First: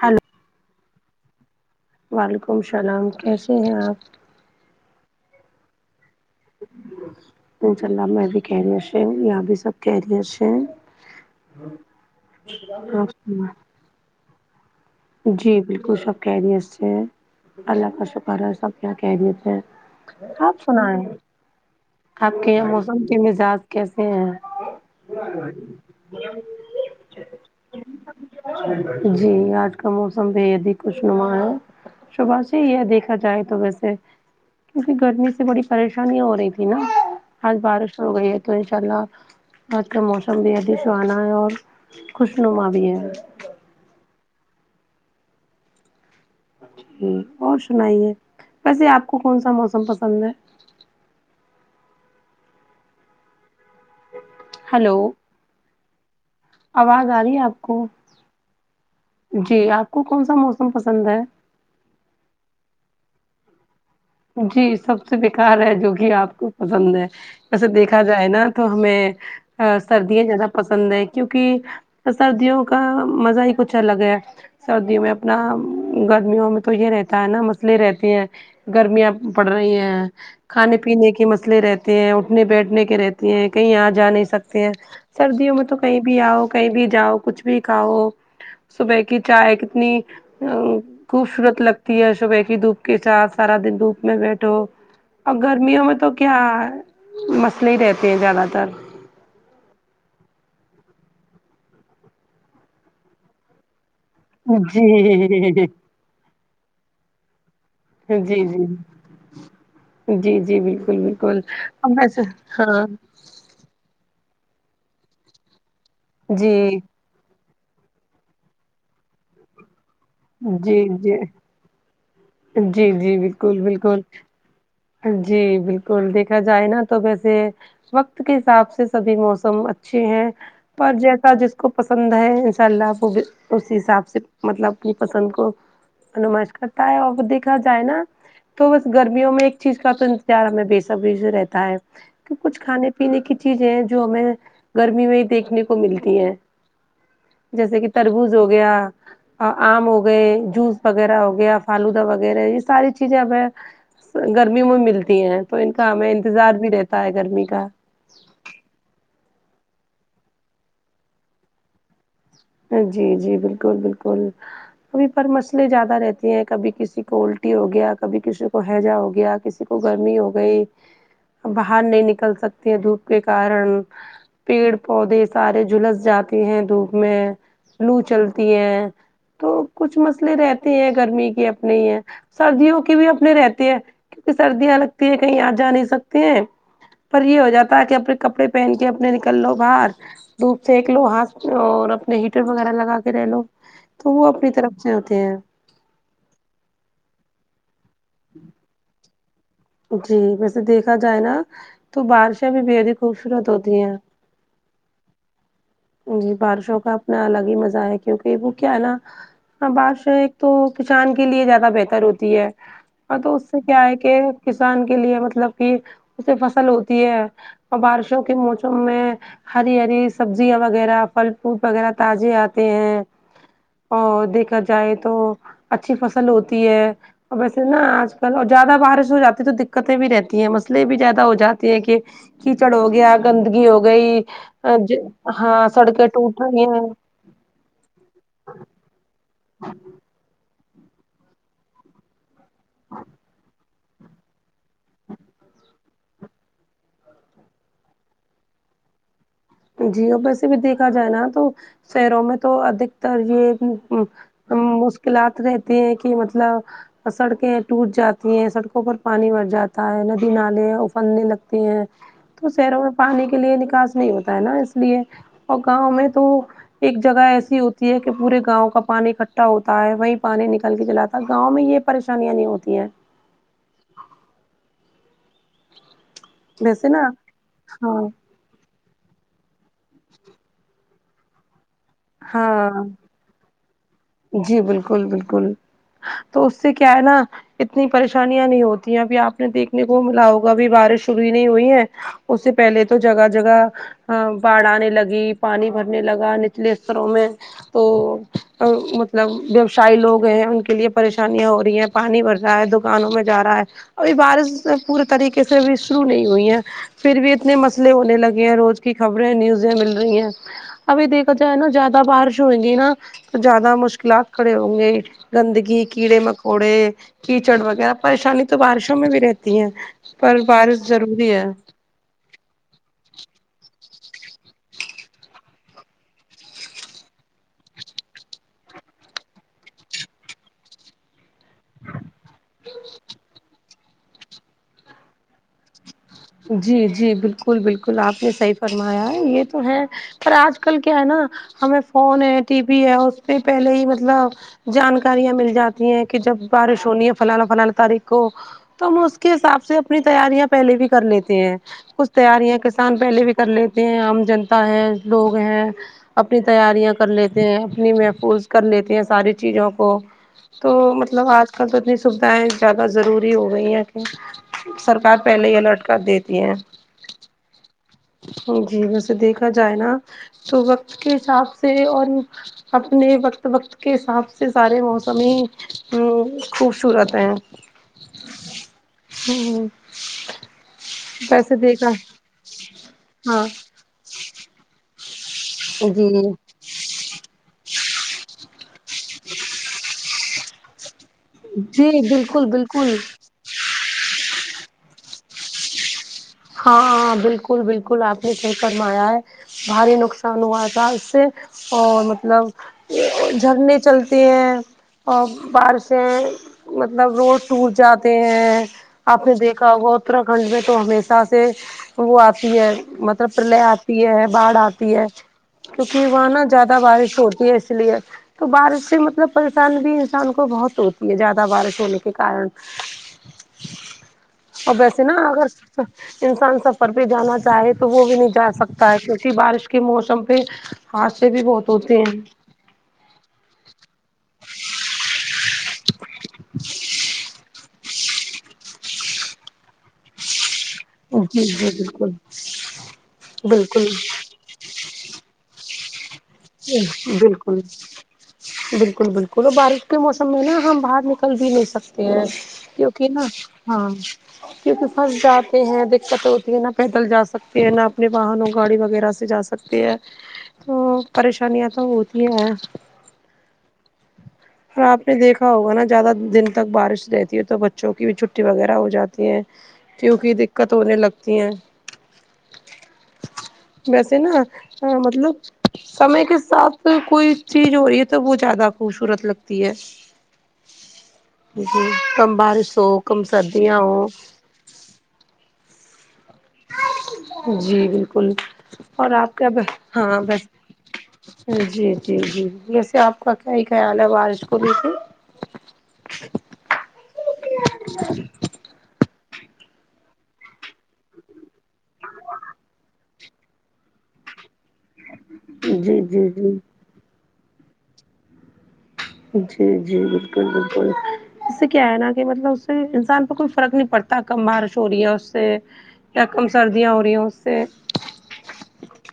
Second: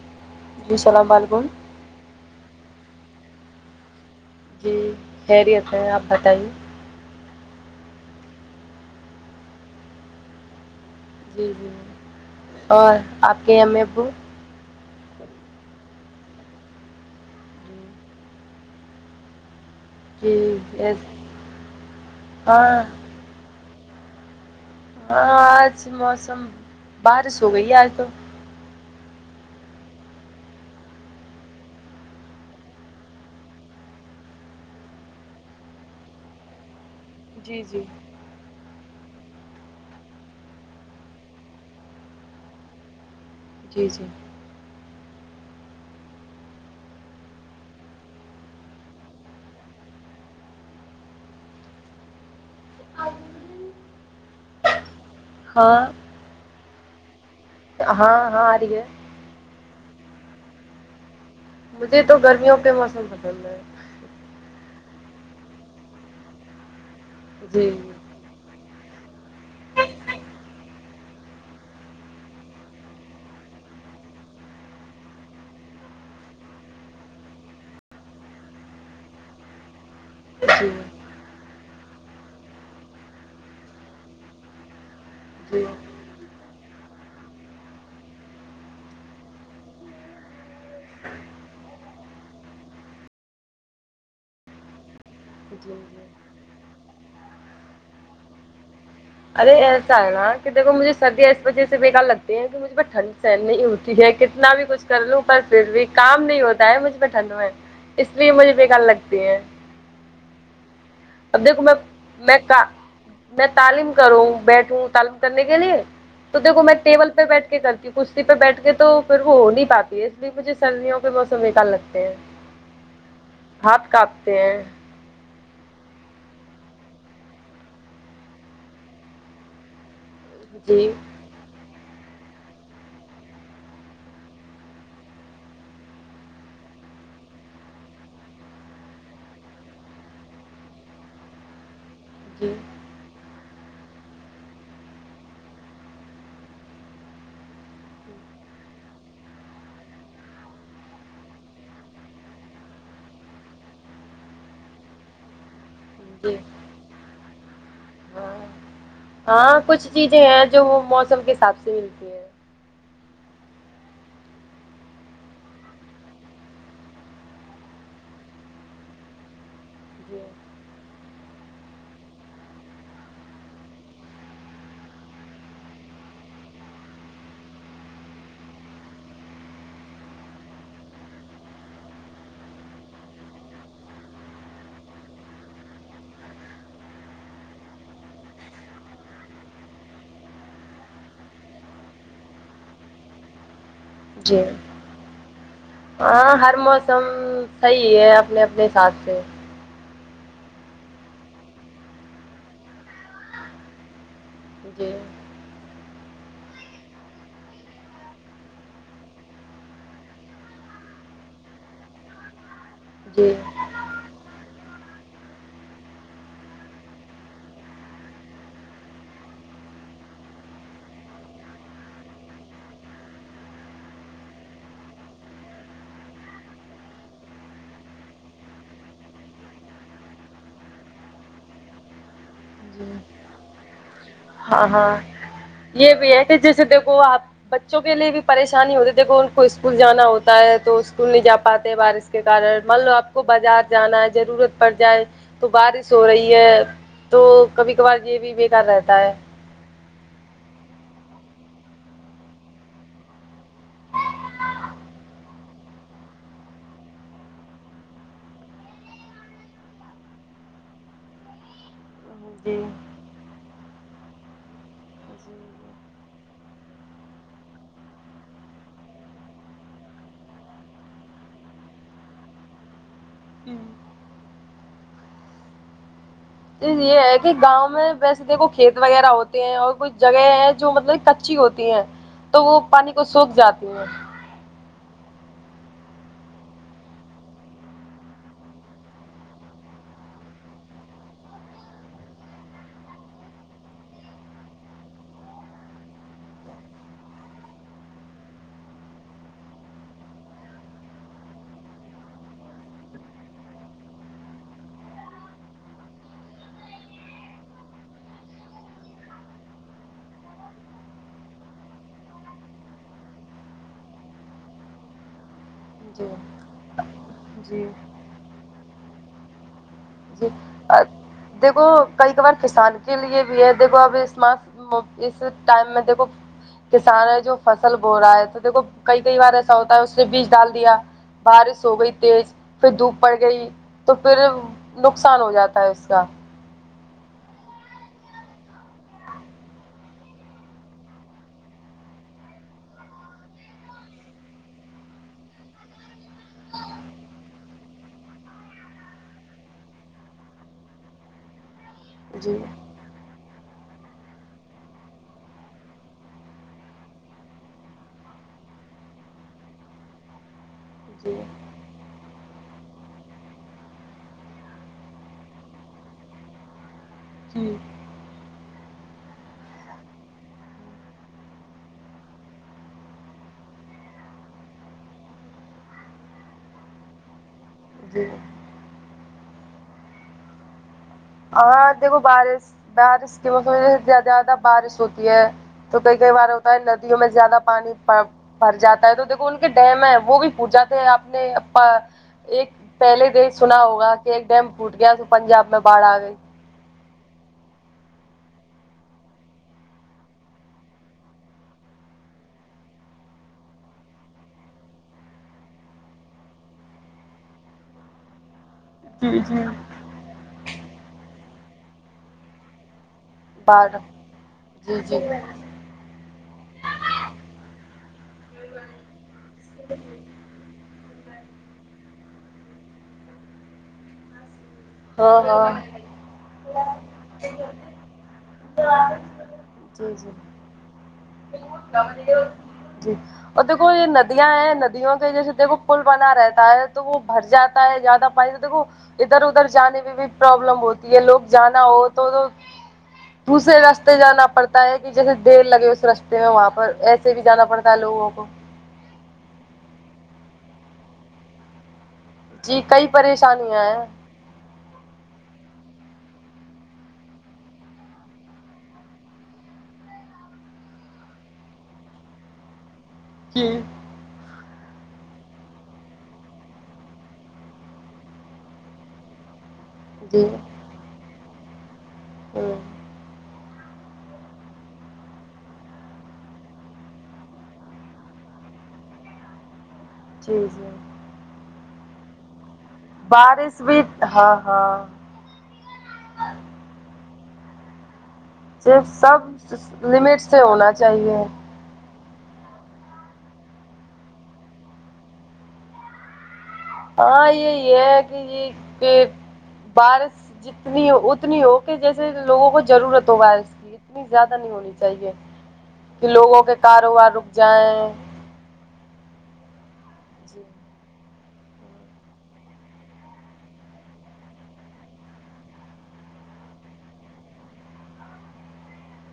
hello جی اسلام علیکم وعلیکم السلام کیسے ہیں آپ جی خیریت ہے آپ بتائیے انشاء اللہ میں بھی خریت سہ ہو یہ بھی سب خریت سہ ہے جی جی اور آپ کے امی ابو جی بالکل سب خریت سے اللہ کا شکر ہے سب کیا خریت ہے جی آپ سنے یس، اپ کے یہاں ہاں موسم کے مزاج کیسے ہیں ہاں آج موسم بارش ہو گئی ہے آج تو جی آج کا موسم بھی یدخوش نما ہے صبح یہ دیکھا جائے تو ویسے کیونکہ گرمی سے بڑی پریشانیاں ہو رہی تھی نا آج جی جی بارش ہو گئی تو ان شاء اللہ آج کا موسم بھی ادھی سہانا ہے اور خوش نما بھی ہے جی جی جی اور سنائیے ویسے آپ کو کون سا موسم پسند ہے ہیلو ہاں آواز آرہی ہے آپ کو ہاں ہاں آ رہی ہے جی آپ کو کون سا موسم پسند ہے مجھے تو گرمیوں کے موسم پسند ہے جی سب سے بیکار ہے جو کہ آپ کو پسند ہے ویسے جی دیکھ دیکھا جائے نا تو ہمیں سردیاں زیادہ پسند ہے کیونکہ سردیوں کا مزہ ہی کچھ الگ ہے سردیوں میں اپنا گرمیوں میں تو یہ رہتا ہے نا مسئلے رہتے ہیں گرمیاں بڑھ رہی ہیں جی کھانے پینے کے مسئلے رہت تی ہیں اٹھنے بیٹھنے کے رہتی ہیں کہیں ا جا نہیں سکتے ہیں سردیوں میں جی تو کہیں بھی آؤ کہیں بھی جاؤ کچھ بھی کھاؤ صبح کی چائے کتنی او خوبصورت لگتی ہے صبح کی دھوپ کے ساتھ سارا دن دھوپ میں بیٹھو اور جی گرمیوں میں جی تو کیا مسئلے ہی رہتے ہیں زیادہ تر ارے ایسا ہے نا کہ دیکھو مجھے سردیاں اس وجہ سے بیکار لگتی ہیں مجھ پ ٹھنڈ سہن نہیں ہوتی ہے کتنا بھی سھن کر لوں پر جی پھر بھی کام نہیں ہوتا ہے مجھے ٹھنڈ میں اس لیے جی مجھے جی بیکار لگتی ہے جی جی بالکل بالکل اب بس میں کا ہاں میں تعلیم کروں بیٹھوں تعلیم کرنے کے لیے تو دیکھو جی میں ٹیبل پہ بیٹھ کر کے کرسی پہ بیٹھ کے تو پھر وہ ہو نہیں پاتی ہے اسلئے مجھے جی سردیوں کے جی موسم بیکار لگتے ہیں جی جی بالکل ہاتھ بالکل کاپتے ہیں جی بالکل دیکھا جائے نا تو ویسے وقت کے حساب سے سبھی موسم اچھے ہیں جی پر جس جس کو پسند ہے ان شاء اللہ وہ اس حساب سے مطلب اپنی پسند کو انمش کرتا ہے اور وہ دیکھا جائے نا تو بس گرمیوں میں چیز کا تو انتظار ہمیں بےصبری سے رہتا ہے کہ جی کچھ کھانے پینے کی چیزیں جو ہمیں گرمی میں ہی دیکھنے کو ملتی ہے جیسے کہ تربوز ہو گیا اور آم ہو گئے جوس وغیرہ ہو گیا فالودہ وغیرہ یہ ساری چیزیں اب ہے گرمی میں ملتی ہیں تو ان کا ہمیں جی انتظار بھی رہتا ہے گرمی کا ہاں ہاں کچھ چیزیں ہیں جو وہ موسم کے حساب سے ملتی ہے جی جی بالکل بالکل کبھی پر مسئلے زیادہ رہتی ہیں کبھی کسی کو الٹی ہو گیا کبھی کسی کو ہیضہ ہو گیا کسی کو گرمی جی ہو گئی باہر نہیں نکل سکتے ہے دھوپ کے کارن پیڑ پودے سارے جلس جاتے ہیں دھوپ میں لو چلتی ہے تو کچھ مسئلے رہتے ہیں گرمی کے اپنے ہی ہیں سردیوں کے بھی اپنے رہتے ہیں کیونکہ سردیاں لگتی ہیں کہیں آ جا نہیں سکتی ہیں پر یہ ہو جاتا ہے کہ اپنے کپڑے پہن کے اپنے نکل لو باہر دھوپ سیک لو ہاتھ اور ہیٹر وغیرہ لگا کے رہ لو تو وہ جی اپنی طرف سے ہوتے ہیں ہاں ہر موسم صحیح ہے اپنے اپنے حساب سے جی ویسے دیکھا جائے نا تو بارشیں بھی بےحد ہی خوبصورت ہوتی ہیں جی جی بارشوں کا اپنا الگ ہی مزہ ہے کیونکہ وہ کیا ہے نا ہاں بارشیں ایک تو کسان کے لیے زیادہ بہتر ہوتی ہے ہ جی تو اس سے کیا ہے کہ کسان کے لیے مطلب کہ اس سے فصل ہوتی ہے اور بارشوں کے موسم میں ہری ہری سبزیاں وغیرہ پھل فروٹ وغیرہ تازے آتے ہیں اور دیکھا جائے تو اچھی فصل ہوتی ہے اور ویسے نا آج کل اور زیادہ بارش ہو جات تو دقتیں بھی رہتی ہیں مسلے یہ بھی زیادہ ہو جاتی ہیں کہ کیچڑ جی ہو گیا گندگی ہو گئی ہاں ہاں ہاں یہ سڑکیں بھی ہے کہ ٹوٹ جیسے رہی ہیں دیکھو آپ بچوں کے لیے بھی پریشانی ہوتی ہے کہ ان کو اسکول جانا ہوتا ہے تو اسکول نہیں جا پاتے بارش سے کے کن مان لو آپ کو بازار جانا ہے ضرورت پڑ جائے تو بارش ہو رہی ہے تو کبھی کبھار یہ بھی بیکار رہتا ہے جی ویسے سے بھی دیکھا جائے نا تو شہروں میں تو ادھکتر یہ مو مشکلات رہتی ہیں کہ مطلب سڑکیں ٹوٹ جاتی ہیں سڑکوں پر پانی بھر جاتا ہے ندی نالے ابلنے لگتے ہیں تو جی شہروں میں پانی کے لیے نکاس نہیں ہوتا ہے نا اس لیے جی اور گاؤں میں تو ایک جگہ ایسی ہوتی ہے کہ پورے گاؤں کا پانی اکٹھا ہوتا ہے وہیں پانی نکال کے چلاتا ہے گاؤں میں یہ پریشانیاں نہیں ہوتی ہیں جی ہوں چیز ویسے یہ نا ہے کہ گاؤں میں ہاں ویسے دیکھو کھیت وغیرہ ہوتے ہیں اور کوئی جگہ ہے جو مطلب کچی ہوتی ہے تو وہ ہاں پانی کو سوکھ جاتی ہیں جی بالکل بالکل تو اس سے کیا ہے نا اتنی پریشانیاں نہیں ہوتی ہیں ابھی آپ نے دیکھنے کو ملا ہوگا اب بارش شروع ہی نہیں ہوئی ہے اس سے پہلے تو جگہ جگہ ہ باڑھ آنے لگی پانی بھرنے لگا نچلے استروں میں تو مطلب ویوسائے لوگ ہیں ان کے لیے پریشانیاں ہو رہی ہیں پانی بھر رہا ہے دکانوں میں جا رہا ہے ابھی بارش پورے طریقے سے ابہی شروع نہیں ہوئی ہے پھر بھی اتنے مسئلے ہونے لگے ہیں روز کی خبریں نیوزیں مل رہی ہیں ابھی دیکھا جائے نا زیادہ بارش ہوئے گی نا تو زیادہ مشکلات کھڑے ہوں گے گندگی جی کیڑے مکوڑے کیچڑ جی وغیرہ پریشانی تو بارشوں میں بھی رہتی ہے جی پر بارش ضرور دیکھو کئی بار کسان کے لیے بھی ہے دیکھو اب اس ما اس ٹائم میں دیکھو کسان ہے جو فصل بو رہا ہے تو دیکھو کئی کئی بار ایسا ہوتا ہے اس نے بیج ڈال دیا بارش ہو گئی تیز پھر دھوپ پڑ گئی تو پھر نقصان ہو جاتا ہے اس [inaudible] جی جی بالکل بالکل آپ نے صحیح فرمایا ہے یہ تو ہے پر آج کل کیا ہے نا ہمیں فون ہے ٹی وی ہے اس پہ پہلے ہی مطلب جانکاریاں مل جاتی ہیں کہ جب بارش ہونی ہے فلانا فلانا تاریخ کو تو ہم اس کے حساب سے اپنی تیاریاں پہلے بھی کر لیتے ہیں کچھ جی تیاریاں ان پہلے بھی کر لیتے ہیں عام جنتا ہے لوگ ہیں اپنی تیاریاں کر لیتے ہیں اپنی محفوظ کر لیتے ہیں ساری چیزوں کو تو جی مطلب آج کل تو اتنی سویدھائیں زیادہ ضروری ہو گئی ہیں کہ سرکار پہلے ہی الرٹ کر دیتی ہے جی جی ویسے دیکھا جائے نا تو وقت کے حساب سے اور اپنے وقت وقت کے حساب سے سارے موسم ہی ہ خوبصورت ہے جی ہ ہاں دیکھو بارش بارش کے ہاں موسم میں جس زیادہ بارش ہوتی ہے تو کئی جی کئی بار ہوتا ہے لت میں زیادہ پانی بھر جاتا ہے تو دیکھو ان کے ڈیم ہے وہ بھی پھوٹ جاتا ہے اپنے اپا جی بالکل ایک بالکل پہلے دیش سنا ہوگا کہ ایک ڈیم پھوٹ گیا تو پنجاب میں باڑ آ گئی ہاں بالکل بالکل آپ نے صحیح فرمایا ہے بھاری نقصان ہوا تھا اس سے اور مطلب جھرنے چلتے ہیں اور بارشیں مطلب روڈ ٹوٹ جاتے ہیں جی آپ نے جی دیکھا ہوگا اتر کھنڈ میں تو ہمیشہ سے وہ آتی ہے م س پرلے باڑھ آتی ہے باڑھ جی آتی جی ہے کیونکہ وہاں نا زیادہ بارش ہوتی ہے اس لیے تو بارش سے مطلب پریشان بھی ہم کو بہت ہوتی ہے زیادہ بارش ہونے کے کارن اب ائسے نہ ہاں اگر ہاں انسان سفر پہ جانا چاہے تو وہ بھی نہیں جہ سکتا ہے کیونکہ بارش کے جی جی موسم پہ خاصی بھی بہت ہوتے ہیں جی اور دیکھو یہ ندیاں ہیں ندیوں کے جیسے دیکھو پل بنا رہتا ہے تو وہ بھر جاتا ہے زیادہ پیر دیکو ادھر ادھر جانے میں بھی پرابلم ہوتی ہے لوگ جی جانا جی ہو بالکل تو تو دوسرے بالکل راستے جانا پڑ ٹائر کی جگا دیڑ لگے سو رستے میں وہاں پر ایسے بھی جانا بالکل پڑتا ہے لوگوں کو بالکل بالکل اور بارش کے موسم میں نہ ہم باہر نکل بھی نہیں سکتے تے ہیں جی کئی کیونکہ نہ پریشانیاں ہیں ہاں کیونکہ پھنس جاتے ہیں دقت ہوتی ہے نہ پیدل جا سکتے ہیں نہ اپنے واہنوں گاڑی وغیرہ سے جا سکتے کتی ہے تو پریشانیاں تو حوتی ہے جی اور آپ نے دیکھا ہوگا نا زیادہ دن تک بارش رہتی ہے تو بچوں کی بھی چھٹی وغیرہ ہو جاتی تی ہے کیونکہ دقت ہونے لگتی ہیں ھممم ویسے نہ ا مطلب سمے کے ساتھ کوئی چیز ہو رہی ہے تو وہ زیادہ خوبصورت لگتی ہے جی جی جی کم بارش ہو کم بارش سردیاں بھی ہو ہاں ہاں جی بالکل تو اور سب آپ کیا ہاں لمٹ سے بس ہونا چاہیے جی جی جی ویسے آپ کا کیا ہی خیال ہے بارش کو لیکے ہاں یہ یہ ہے کہ یہ کہ بارش جتنی اتنی ہو کہ جیسے لوگوں کو ضرورت ہو بارش کی اتنی زیادہ نہیں ہونی چاہیے جی کہ جی لوگوں جی کے کاروبار رک جائیں جی جی بالکل بالکل اس سے کیا ہے نا کہ مطلب اس سے انسان پر کوئی فرق نہیں پڑتا کم بارش ہو رہی ہے اس سے کیا کم سردیاں ہو رہی ہے اس سے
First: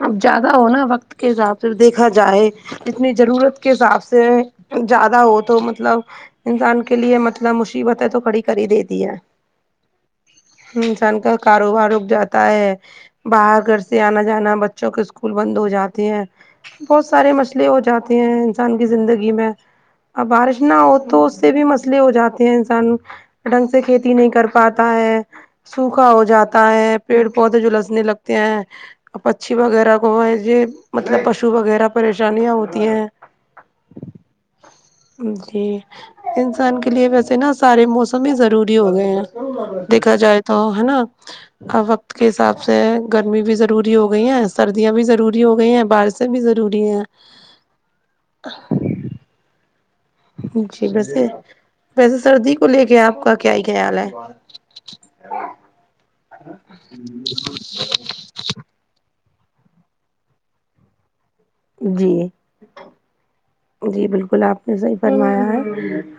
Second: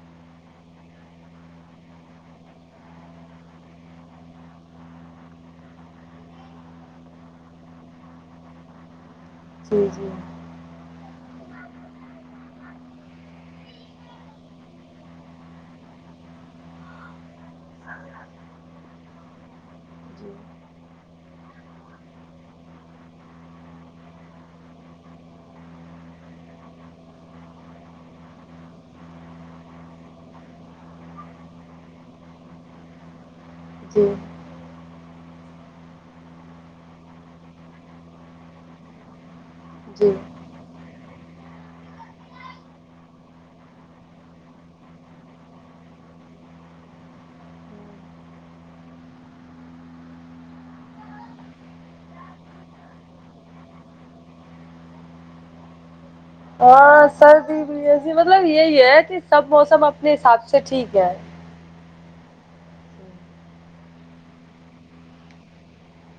اب زیادہ ہونا وقت کے حساب سے دیکھا جائے جتنی ضرورت کے حساب سے زیادہ ہو تو مطلب انسان کے لیے مطلب مصیبتیں تو کھڑی کر ہی دیتی ہے جی جی انسان کا کاروبار رک جاتا ہے باہر گھر سے آنا جانا بچوں کے اسکول بند ہو جاتے ہیں بہت سارے مسئلے ہو جاتے ہیں انسان کی زندگی میں اب جی بارش نہ ہو تو اس سے بھی مسئلے ہو جاتے ہیں انسانوں ڈھنگ سے کھیتی نہیں کر پاتا ہے سوکھا ہو جاتا ہے پیڑ پودے جلسنے لگتے ہیں اور پچھی وغیرہ کو ہے یہ مطلب پشو وغیرہ پریشانیاں ہوتی ہیں جی جی انسان کے لیے ویسے نا سارے موسم ہی ضروری ہو گئے ہیں دیکھا جی جائے تو ہے نہ اور وقت کے حساب سے گرمی بھی ضروری ہو گئی ہیں سردیاں بھی ضروری ہو گئی ہیں بارش شے بھی ضروری ہے جی ویسے ویسے سردی کو لے کے آپ کا کیا ہی خیال ہے ہاں سردی بھی ایی مطلب یہی ہے کہ سب موسم اپنے حساب سے ٹھیک ہے جی جی بالکل آپ نے صحیح فرمایا ہے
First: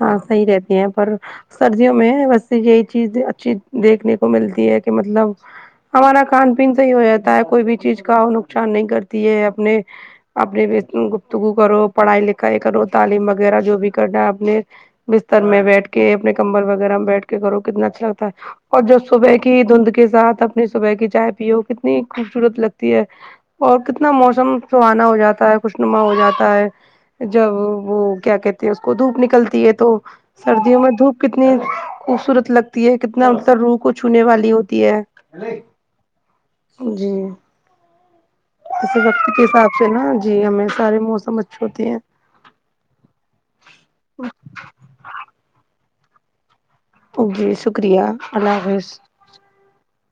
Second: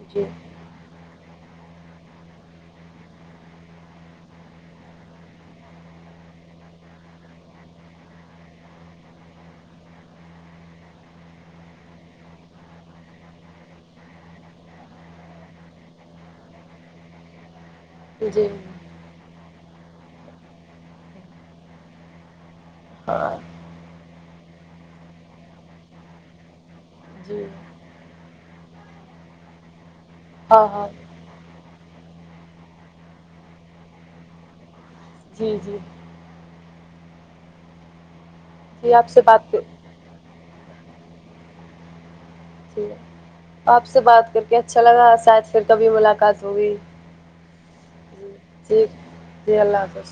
ہاں جی صحیح رہتی ہیں پر سردیوں میں ویسے یہی چیز اچھی دیکھنے کو ملتی ہے کہ مطلب ہمارا کھان پین صحیح ہو جاتا ہے کوئی بھی چیز کا وہ نقصان نہیں کرتی ہے اپنے اپنے گفتگو کرو پڑھائی لکھائی کرو تعلیم وغیرہ جو بھی کرنا اپنے بستر میں بیٹھ کے اپنے کمبل وغیرہ میں بیٹھ کے کرو کتنا اچھا لگتا ہے جی اور جو صبح کی دھند کے ساتھ اپنی صبح کی چائے پیو کتنی خوبصورت لگتی ہے اور کتنا موسم سہانا ہو جاتا ہے خوشنما ہو جاتا ہے جی جب وہ کیا کہتے ہیں اس کو دھوپ نکلتی ہے تو ہاں سردیوں ہاں میں دھوپ کتنی خوبصورت لگتی ہے کتنا مطلب روح کو چھونے والی ہوتی ہے جی جی جی جی اس آپ سے وقت کے بات کر ساتھ سے نا جی ہمیں سارے موسم اچھے ہوتے ہیں جی آپ سے بات کر کے اچھا لگا شاید پھر کبھی ملاقات ہوگئی جی شکریہ اللہ ٹھیک حافظ جی اللہ حافظ